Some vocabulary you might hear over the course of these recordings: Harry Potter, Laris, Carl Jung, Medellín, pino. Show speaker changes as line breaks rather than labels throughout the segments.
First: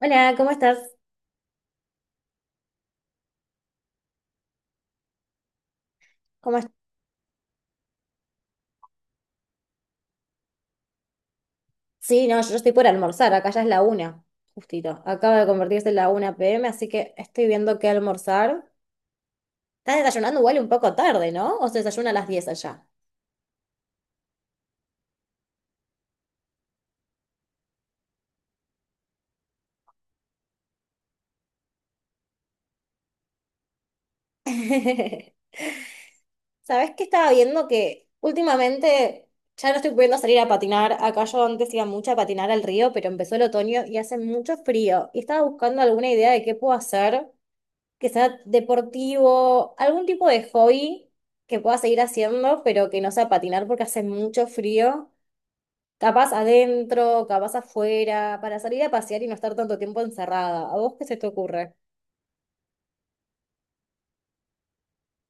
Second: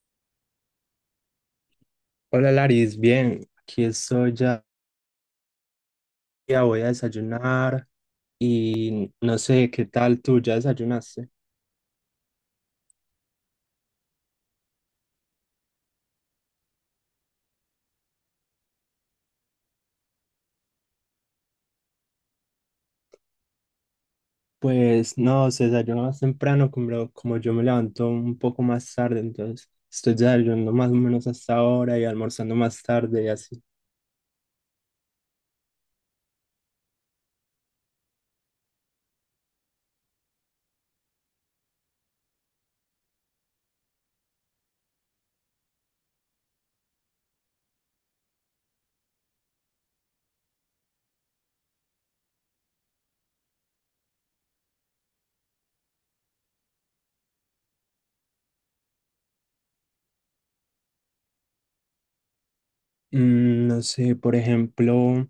Hola, ¿cómo estás?
Hola Laris, bien, aquí estoy ya,
¿Cómo
ya
est-
voy a desayunar y no sé qué tal tú, ¿ya desayunaste?
Sí, no, yo estoy por almorzar, acá ya es la una, justito. Acaba de convertirse en la 1 p.m., así que estoy viendo qué almorzar. Estás desayunando igual un poco tarde, ¿no? O se desayuna a las diez allá.
Pues no, se desayuna más temprano, como yo me levanto un poco más tarde, entonces estoy desayunando más o menos hasta ahora y almorzando más tarde y así.
¿Sabés qué estaba viendo? Que últimamente ya no estoy pudiendo salir a patinar. Acá yo antes iba mucho a patinar al río, pero empezó el otoño y hace mucho frío. Y estaba buscando alguna idea de qué puedo hacer que sea deportivo, algún tipo de hobby que pueda seguir haciendo, pero que no sea patinar porque hace mucho frío. Capaz adentro, capaz afuera, para salir a pasear y no estar tanto tiempo encerrada. ¿A vos qué se te ocurre?
No sé, por ejemplo,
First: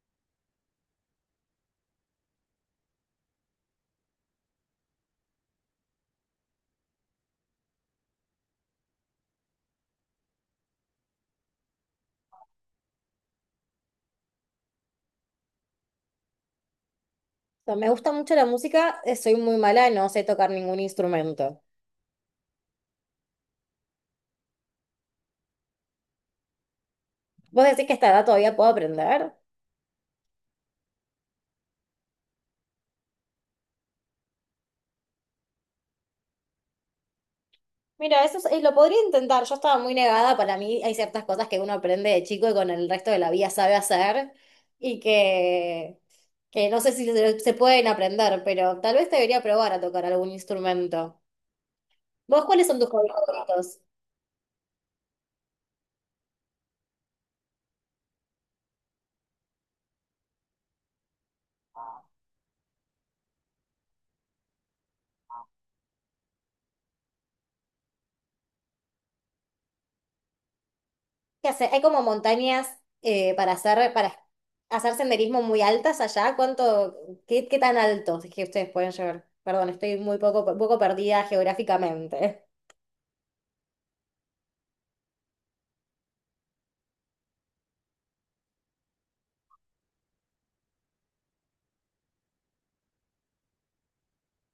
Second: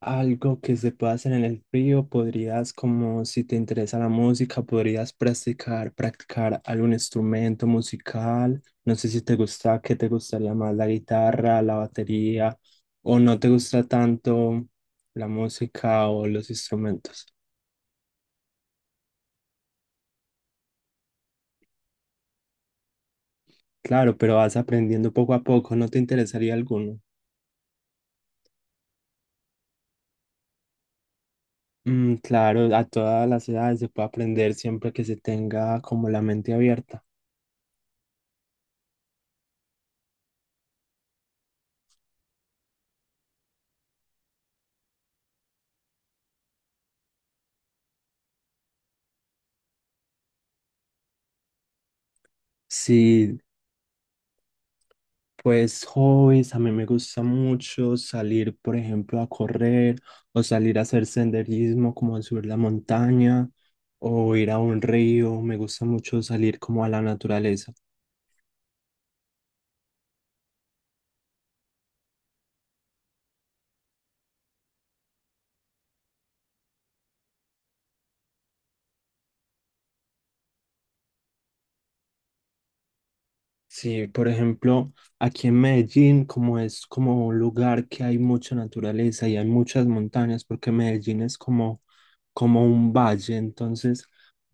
algo que se pueda hacer en el frío, podrías, como si te interesa la música, podrías practicar algún instrumento musical. No sé si te gusta, qué te gustaría más, la guitarra, la batería, o no te gusta tanto la música o los instrumentos.
O sea, me gusta mucho la música, soy muy mala, no sé tocar ningún instrumento.
Claro, pero vas aprendiendo poco a poco, ¿no te interesaría alguno?
¿Vos decís que a esta edad todavía puedo aprender?
Mm, claro, a todas las edades se puede aprender siempre que se tenga como la mente abierta.
Mira, eso es, lo podría intentar. Yo estaba muy negada. Para mí hay ciertas cosas que uno aprende de chico y con el resto de la vida sabe hacer y que no sé si se pueden aprender, pero tal vez debería probar a tocar algún instrumento. ¿Vos cuáles son tus hobbies
Sí,
favoritos?
pues hobbies, a mí me gusta mucho salir, por ejemplo, a correr o salir a hacer senderismo, como a subir la montaña o ir a un río. Me gusta mucho salir como a la naturaleza.
¿Qué hace? Hay como montañas para hacer senderismo muy altas allá. ¿Qué tan altos es que ustedes pueden llegar? Perdón, estoy muy poco perdida geográficamente.
Sí, por ejemplo, aquí en Medellín, como es como un lugar que hay mucha naturaleza y hay muchas montañas, porque Medellín es como, como un valle, entonces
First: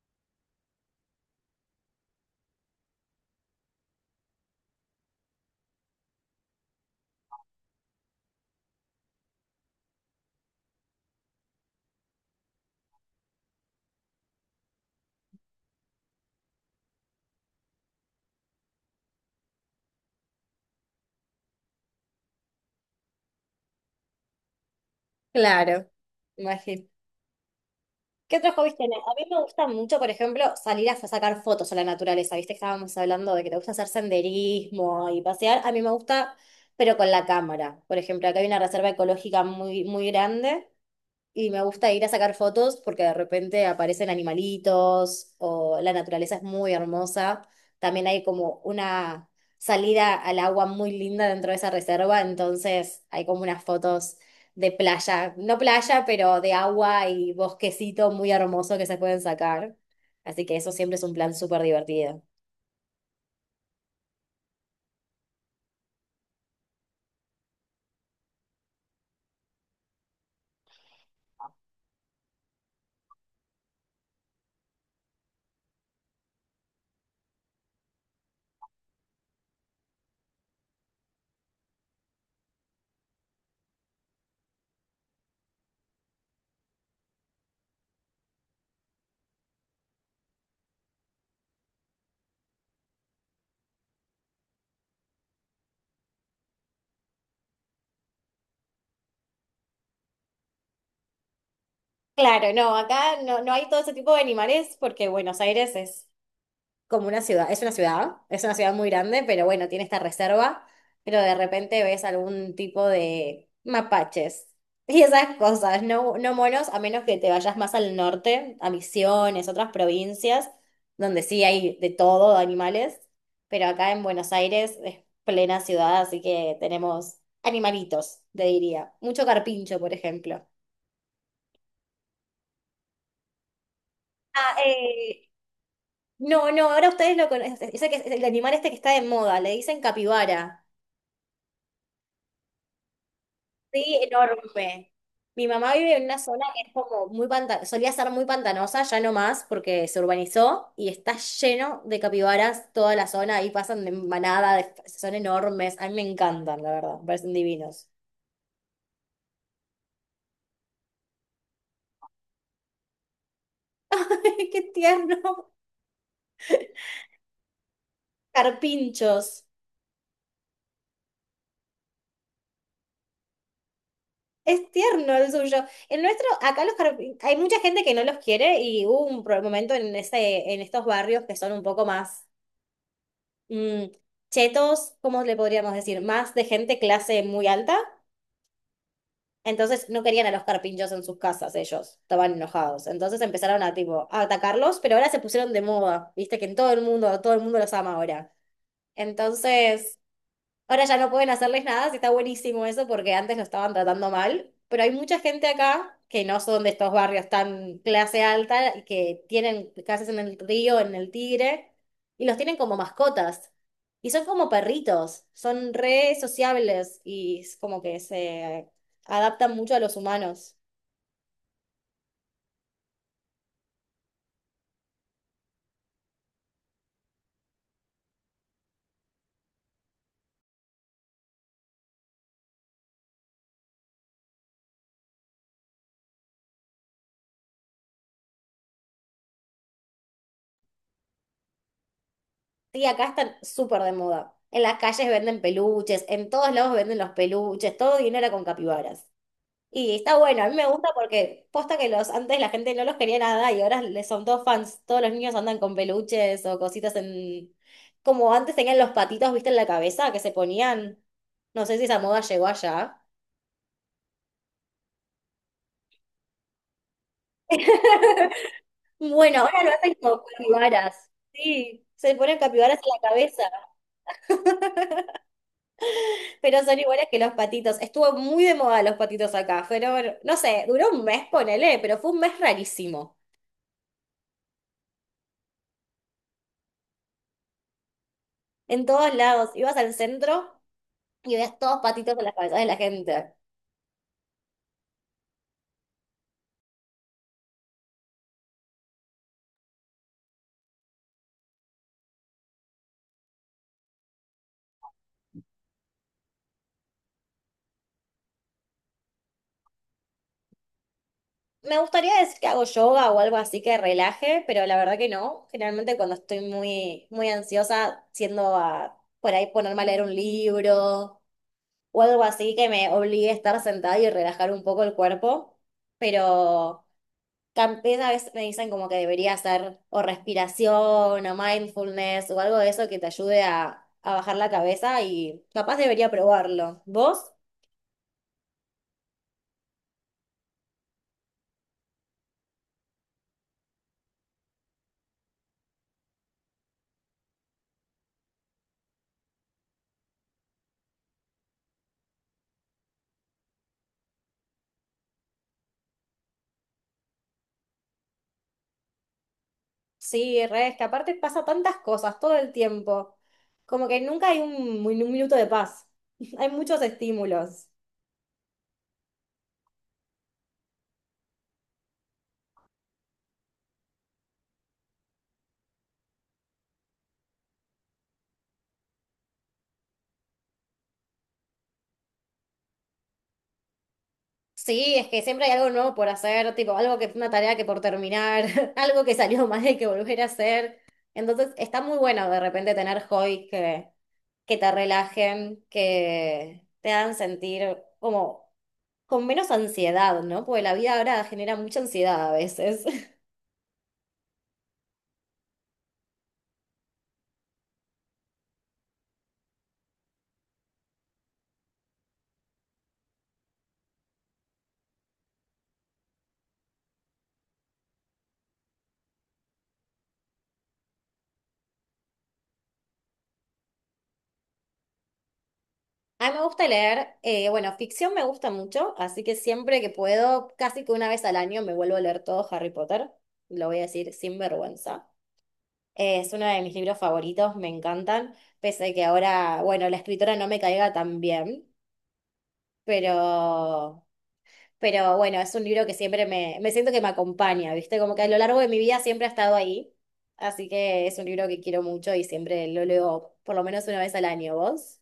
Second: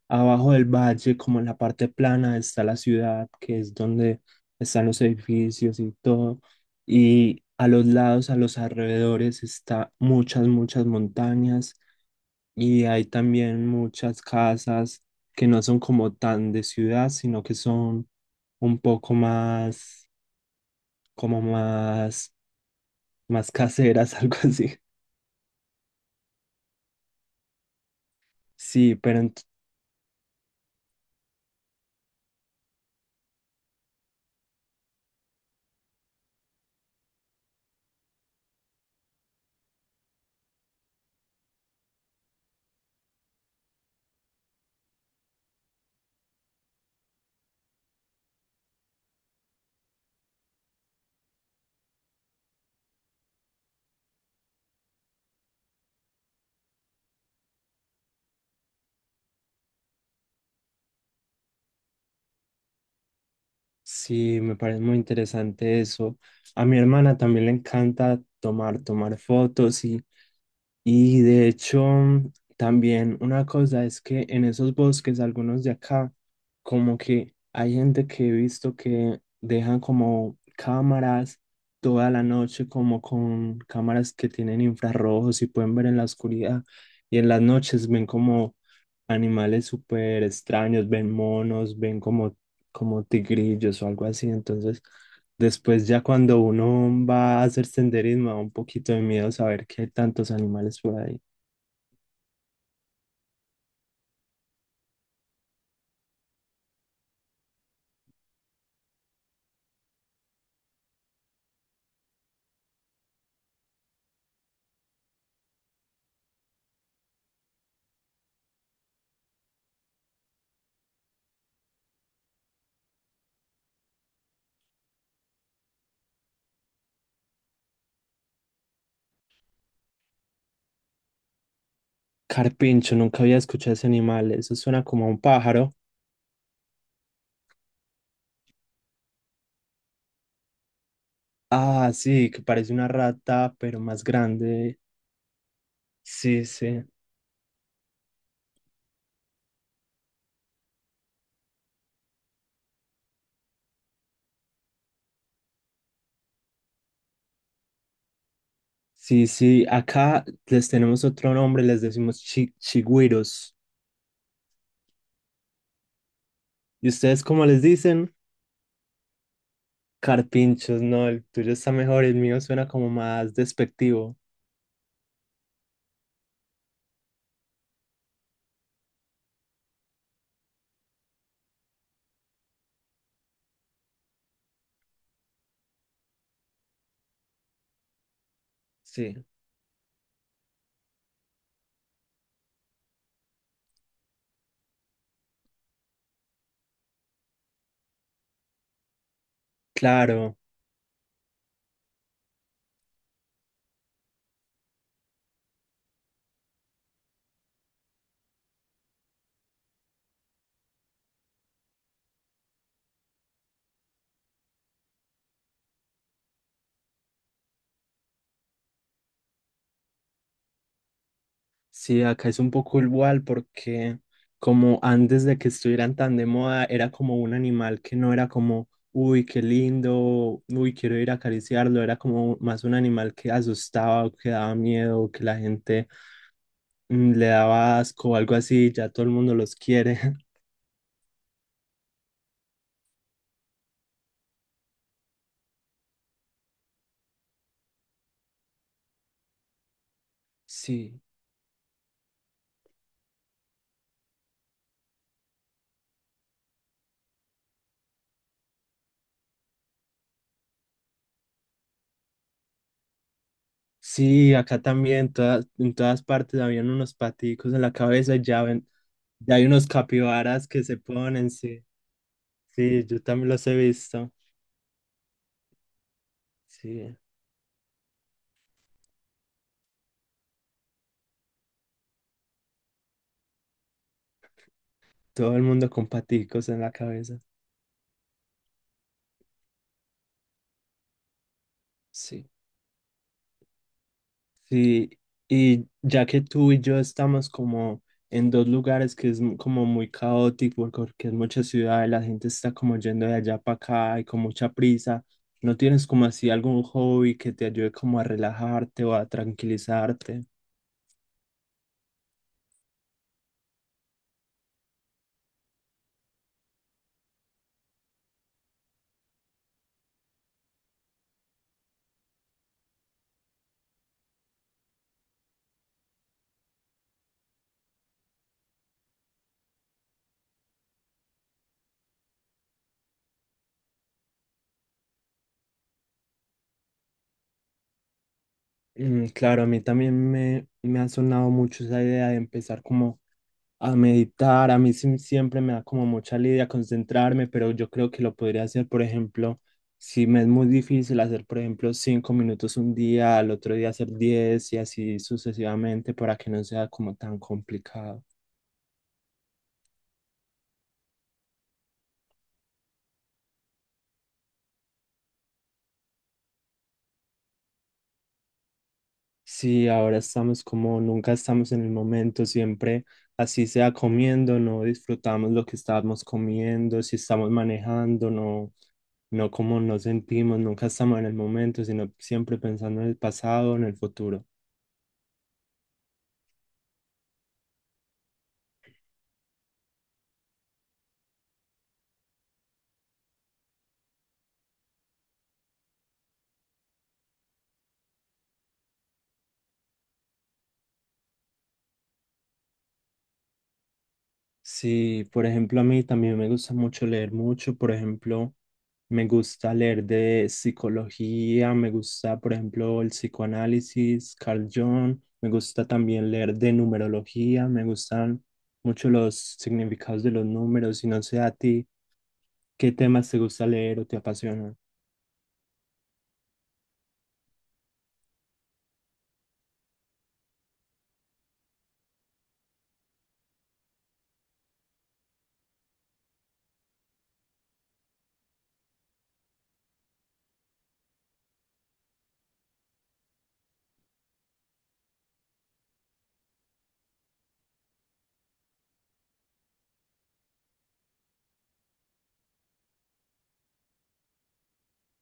abajo del valle, como en la parte plana, está la ciudad, que es donde están los edificios y todo, y a los lados, a los alrededores, está muchas, muchas montañas y hay también muchas casas que no son como tan de ciudad, sino que son un poco más, como más, más caseras, algo así.
Claro, imagino. ¿Qué otros hobbies
Sí,
tenés? A
pero
mí
ent-
me gusta mucho, por ejemplo, salir a sacar fotos a la naturaleza. Viste que estábamos hablando de que te gusta hacer senderismo y pasear. A mí me gusta, pero con la cámara. Por ejemplo, acá hay una reserva ecológica muy grande y me gusta ir a sacar fotos porque de repente aparecen animalitos o la naturaleza es muy hermosa. También hay como una salida al agua muy linda dentro de esa reserva, entonces hay como unas fotos de playa, no playa, pero de agua y bosquecito muy hermoso que se pueden sacar. Así que eso siempre es un plan súper divertido.
sí, me parece muy interesante eso. A mi hermana también le encanta tomar fotos. Y de hecho, también una cosa es que en esos bosques, algunos de acá, como que hay gente que he visto que dejan como cámaras toda la noche, como con cámaras que tienen infrarrojos y pueden ver en la oscuridad. Y en las noches ven como animales súper extraños, ven monos, ven como, como tigrillos o algo así. Entonces, después ya cuando uno va a hacer senderismo, da un poquito de miedo saber que hay tantos animales por ahí.
Claro, acá no hay todo ese tipo de animales porque Buenos Aires es como una ciudad, es una ciudad muy grande, pero bueno, tiene esta reserva, pero de repente ves algún tipo de mapaches y esas cosas, no monos, a menos que te vayas más al norte, a Misiones, otras provincias, donde sí hay de todo, de animales, pero acá en Buenos Aires es plena ciudad, así que tenemos animalitos, te diría. Mucho carpincho, por ejemplo.
Carpincho, nunca había escuchado ese animal.
Ah,
Eso suena como a un
eh,
pájaro.
no, ahora ustedes lo conocen, el animal este que está de moda, le dicen capibara.
Ah, sí, que parece una rata, pero
Sí,
más grande.
enorme. Mi mamá vive en una zona
Sí,
que es
sí.
como muy pantanosa, solía ser muy pantanosa, ya no más porque se urbanizó y está lleno de capibaras toda la zona, ahí pasan de manada, son enormes, a mí me encantan, la verdad, me parecen divinos.
Sí, sí. Acá les tenemos otro nombre, les decimos chigüiros.
¡Qué tierno!
¿Y ustedes cómo les dicen?
Carpinchos.
Carpinchos, no, el tuyo está mejor, el mío suena como más despectivo.
Es tierno el suyo. El nuestro, acá los carpinchos, hay mucha gente que no los quiere y hubo un momento en ese, en estos barrios que son un poco más mm, chetos, ¿cómo le podríamos decir? Más de gente clase muy alta.
Sí,
Entonces no querían a los carpinchos en sus casas ellos, estaban enojados. Entonces empezaron a tipo a atacarlos, pero ahora se pusieron de moda, viste que en todo el mundo los ama ahora. Entonces
claro.
ahora ya no pueden hacerles nada, sí está buenísimo eso porque antes lo estaban tratando mal, pero hay mucha gente acá que no son de estos barrios tan clase alta y que tienen casas en el río, en el Tigre, y los tienen como mascotas. Y son como perritos, son re sociables y es como que se adaptan mucho a los humanos.
Sí, acá es un poco igual porque como antes de que estuvieran tan de moda, era como un animal que no era como, uy, qué lindo, uy, quiero ir a acariciarlo, era como más un animal que asustaba o que daba miedo, o que la gente le daba asco o algo así, ya todo el mundo los quiere.
Y acá están súper de moda. En las calles venden peluches, en todos lados venden los peluches, todo dinero con capibaras. Y está bueno, a mí me gusta
Sí,
porque posta que los antes la gente no los quería nada y ahora les son todos fans. Todos los niños andan con peluches o cositas en... Como antes tenían los patitos, ¿viste? En la cabeza que se ponían. No sé si esa moda llegó allá.
sí, acá también, todas, en todas partes habían unos paticos en la cabeza, ya ven, ya
Bueno,
hay
ahora
unos
lo hacen como
capibaras que se
capibaras.
ponen, sí,
Sí, se ponen capibaras en
sí, yo
la
también
cabeza,
los he visto,
pero son
sí.
iguales que los patitos. Estuvo muy de moda los patitos acá. Fueron, no sé, duró un mes, ponele, pero fue un mes rarísimo.
Todo el mundo con paticos en la cabeza.
En todos lados. Ibas al centro y ves todos patitos en
Sí.
las cabezas de la gente.
Sí, y ya que tú y yo estamos como en dos lugares que es como muy caótico, porque es mucha ciudad y la gente está como yendo de allá para acá y con mucha prisa, ¿no tienes como así algún hobby que te ayude como a relajarte o a tranquilizarte?
Me gustaría decir que hago yoga o algo así que relaje, pero la verdad que no. Generalmente cuando estoy muy ansiosa, siendo a por ahí ponerme a leer un libro o algo así que me obligue a estar sentada y relajar un poco el cuerpo. Pero también a veces me dicen como que debería hacer o respiración o mindfulness o algo de eso que te ayude a bajar la cabeza y capaz debería probarlo. ¿Vos?
Mm, claro, a mí también me ha sonado mucho esa idea de empezar como a meditar. A mí siempre me da como mucha lidia concentrarme, pero yo creo que lo podría hacer, por ejemplo, si me es muy difícil hacer, por ejemplo, 5 minutos un día, al otro día hacer 10 y así sucesivamente para que no sea como tan complicado.
Sí, re, es que aparte pasa tantas cosas todo el tiempo. Como que nunca hay un minuto de paz. Hay muchos estímulos.
Sí, ahora estamos como nunca estamos en el momento, siempre así sea comiendo, no disfrutamos lo que estamos comiendo, si estamos manejando, no, no como nos sentimos, nunca estamos en el momento, sino siempre pensando en el pasado, en el futuro.
Sí, es que siempre hay algo nuevo por hacer, tipo algo que una tarea que por terminar, algo que salió mal y que volver a hacer. Entonces está muy bueno de repente tener hobbies que te relajen, que te hagan sentir como con menos ansiedad, ¿no? Porque la vida ahora genera mucha ansiedad a veces.
Sí, por ejemplo, a mí también me gusta mucho leer mucho. Por ejemplo, me gusta leer de psicología, me gusta, por ejemplo, el psicoanálisis, Carl Jung, me gusta también leer de numerología, me gustan mucho los significados de los números y no sé a ti qué temas te gusta leer o te apasionan.
A mí me gusta leer, bueno, ficción me gusta mucho, así que siempre que puedo, casi que una vez al año me vuelvo a leer todo Harry Potter, lo voy a decir sin vergüenza. Es uno de mis libros favoritos, me encantan, pese a que ahora, bueno, la escritora no me caiga tan bien, pero, pero bueno, es un libro que siempre me siento que me acompaña, ¿viste? Como que a lo largo de mi vida siempre ha estado ahí, así que es un libro que quiero mucho y siempre lo leo por lo menos una vez al año, ¿vos?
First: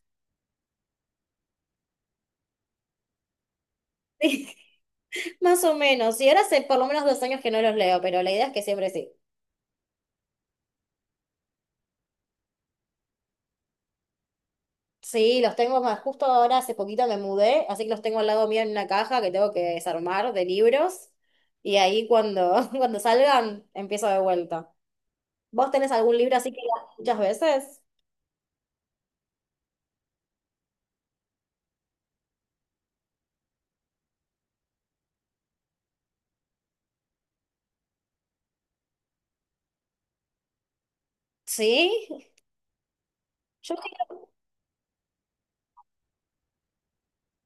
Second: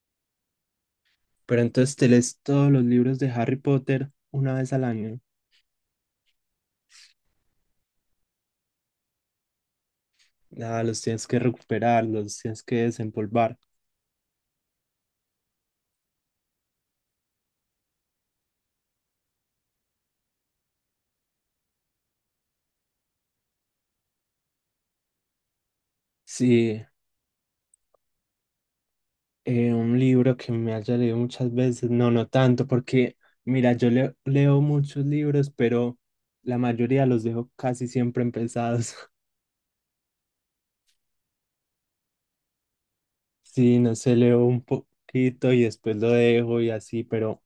¿Pero entonces te lees todos los libros de Harry Potter una vez al año?
Más o menos, y ahora hace por lo menos dos años que no los leo, pero la idea es que siempre sí.
Nada, los tienes que recuperar, los tienes que desempolvar.
Sí, los tengo más, justo ahora hace poquito me mudé, así que los tengo al lado mío en una caja que tengo que desarmar de libros, y ahí cuando, cuando salgan empiezo de vuelta. ¿Vos tenés algún libro así que
Sí.
leas muchas veces?
Un libro que me haya leído muchas veces, no, no tanto, porque mira, yo leo muchos libros, pero la mayoría los dejo casi siempre empezados.
Sí,
Sí, no
yo
sé, leo un poquito y después lo dejo y así, pero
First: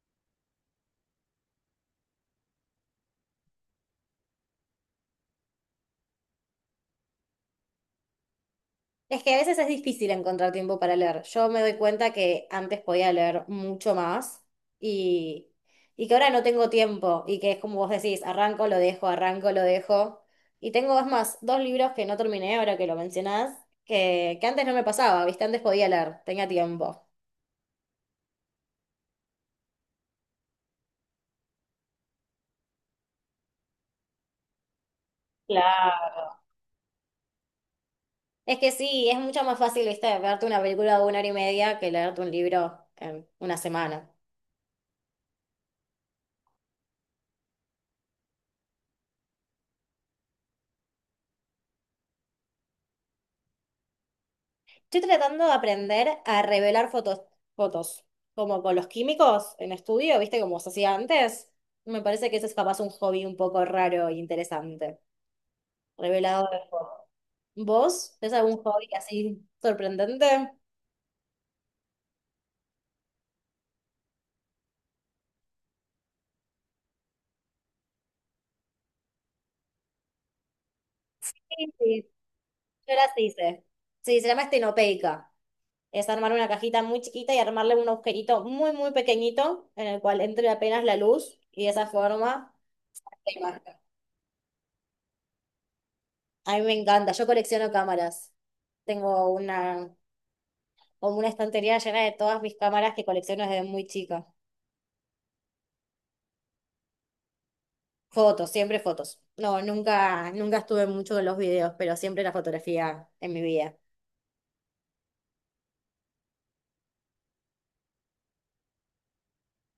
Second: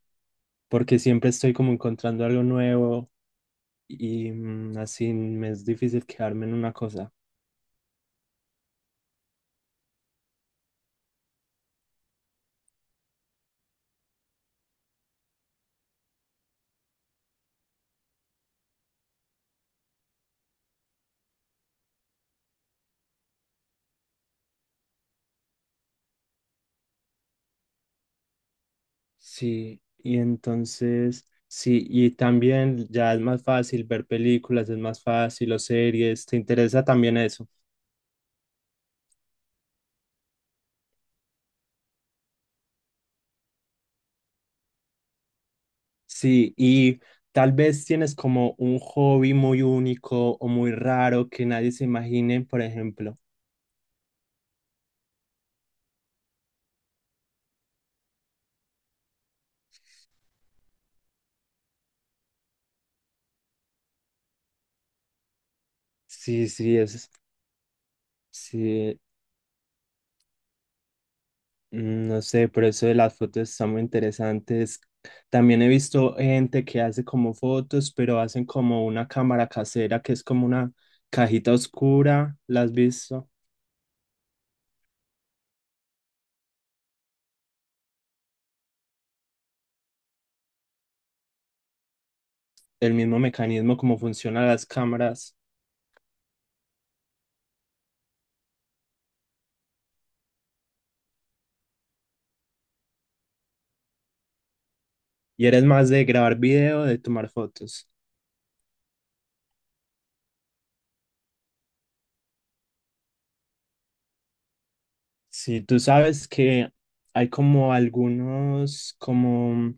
porque siempre estoy como encontrando algo nuevo y así me es difícil quedarme en una cosa.
es que a veces es difícil encontrar tiempo para leer. Yo me doy cuenta que antes podía leer mucho más y, y que ahora no tengo tiempo y que es como vos decís, arranco, lo dejo, arranco, lo dejo. Y tengo, es más, dos libros que no terminé ahora que lo mencionás, que antes no me pasaba, ¿viste? Antes podía leer, tenía tiempo.
Sí, y entonces, sí, y también ya es más fácil ver películas, es más fácil o
Claro.
series, ¿te interesa también eso?
Es que sí, es mucho más fácil, ¿viste? Verte una película de una hora y media que leerte un libro en una semana.
Sí, y tal vez tienes como un hobby muy único o muy raro que nadie se imagine, por ejemplo.
Estoy tratando de aprender a revelar fotos, como con los químicos en estudio, ¿viste? Como se hacía antes. Me parece que ese es capaz un hobby un poco raro e interesante. Revelado
Sí,
de
sí,
fotos.
es,
¿Vos? ¿Tenés algún hobby
sí,
así sorprendente?
no sé, pero eso de las fotos está muy interesantes. También he visto gente que hace como fotos, pero hacen como una cámara casera que es como una cajita
Sí, sí.
oscura, ¿la has
Yo las
visto?
hice. Sí, se llama estenopeica. Es armar una cajita muy chiquita y armarle un agujerito muy pequeñito en el cual entre apenas la luz y de esa forma
El mismo
la imagen.
mecanismo como funcionan las cámaras.
A mí me encanta. Yo colecciono cámaras. Tengo una como una estantería llena de todas mis cámaras que colecciono desde muy chica.
¿Y eres más de grabar video o de tomar fotos?
Fotos, siempre fotos. No, nunca estuve mucho en los videos, pero siempre la fotografía en mi vida.
Sí, tú sabes que hay como algunos como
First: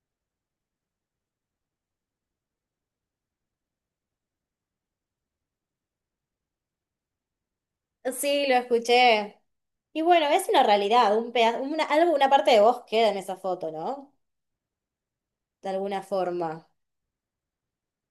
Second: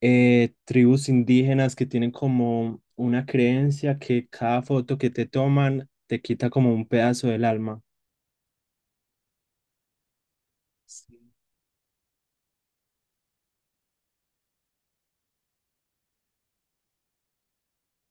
tribus indígenas que tienen como una creencia que cada foto que te toman te quita como un pedazo del alma.
Sí, lo escuché. Y bueno, es una realidad,
Sí,
una parte de vos queda en esa foto, ¿no? De alguna forma.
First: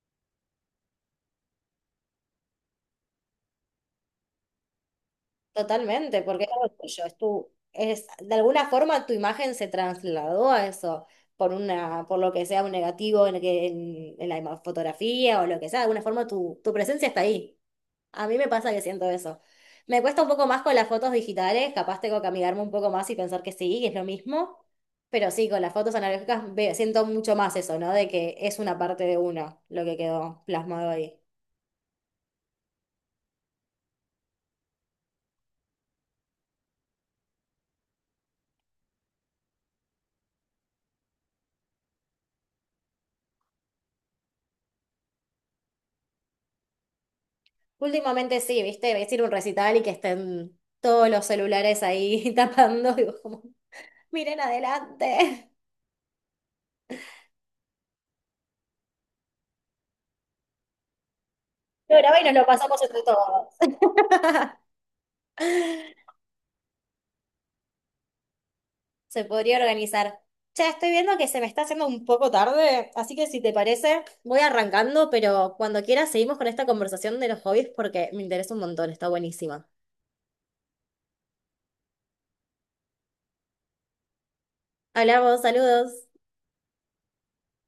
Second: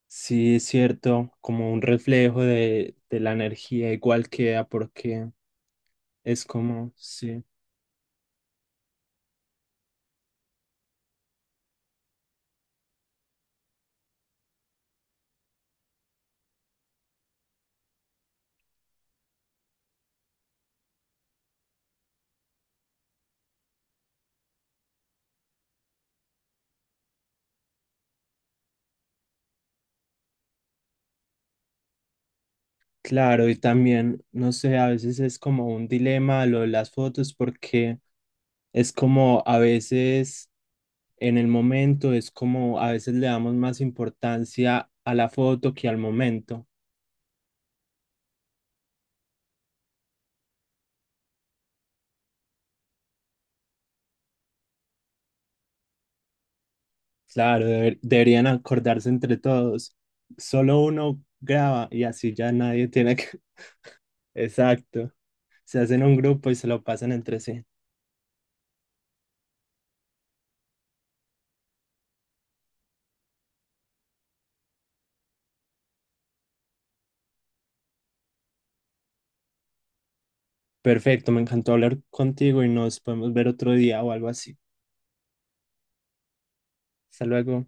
sí, es cierto, como un reflejo de la energía igual queda porque
Totalmente,
es
porque es algo
como,
tuyo,
sí,
es, de alguna forma tu imagen se trasladó a eso, por lo que sea un negativo en fotografía o lo que sea, de alguna forma tu presencia está ahí. A mí me pasa que siento eso. Me cuesta un poco más con las fotos digitales, capaz tengo que amigarme un poco más y pensar que sí, que es lo mismo. Pero sí, con las fotos analógicas siento mucho más eso, ¿no? De que es una parte de uno lo que quedó plasmado ahí.
claro, y también, no sé, a veces es como un dilema lo de las fotos porque es como a veces en el momento, es como a veces le damos más importancia a la foto que al momento.
Últimamente sí, ¿viste? Ves ir a un recital y que estén todos los celulares ahí tapando y vos como, miren adelante.
Claro, deberían acordarse entre todos. Solo uno graba
Lo
y
grabé y nos
así
lo
ya
pasamos
nadie
entre
tiene que...
todos.
Exacto. Se hacen un grupo y se lo pasan entre sí.
Se podría organizar. Ya estoy viendo que se me está haciendo un poco tarde, así que si te parece, voy arrancando, pero cuando quieras seguimos con esta conversación de los hobbies porque me interesa un montón, está buenísima.
Perfecto, me encantó hablar contigo y nos podemos ver otro día o algo así.
Hablamos, saludos.
Hasta luego.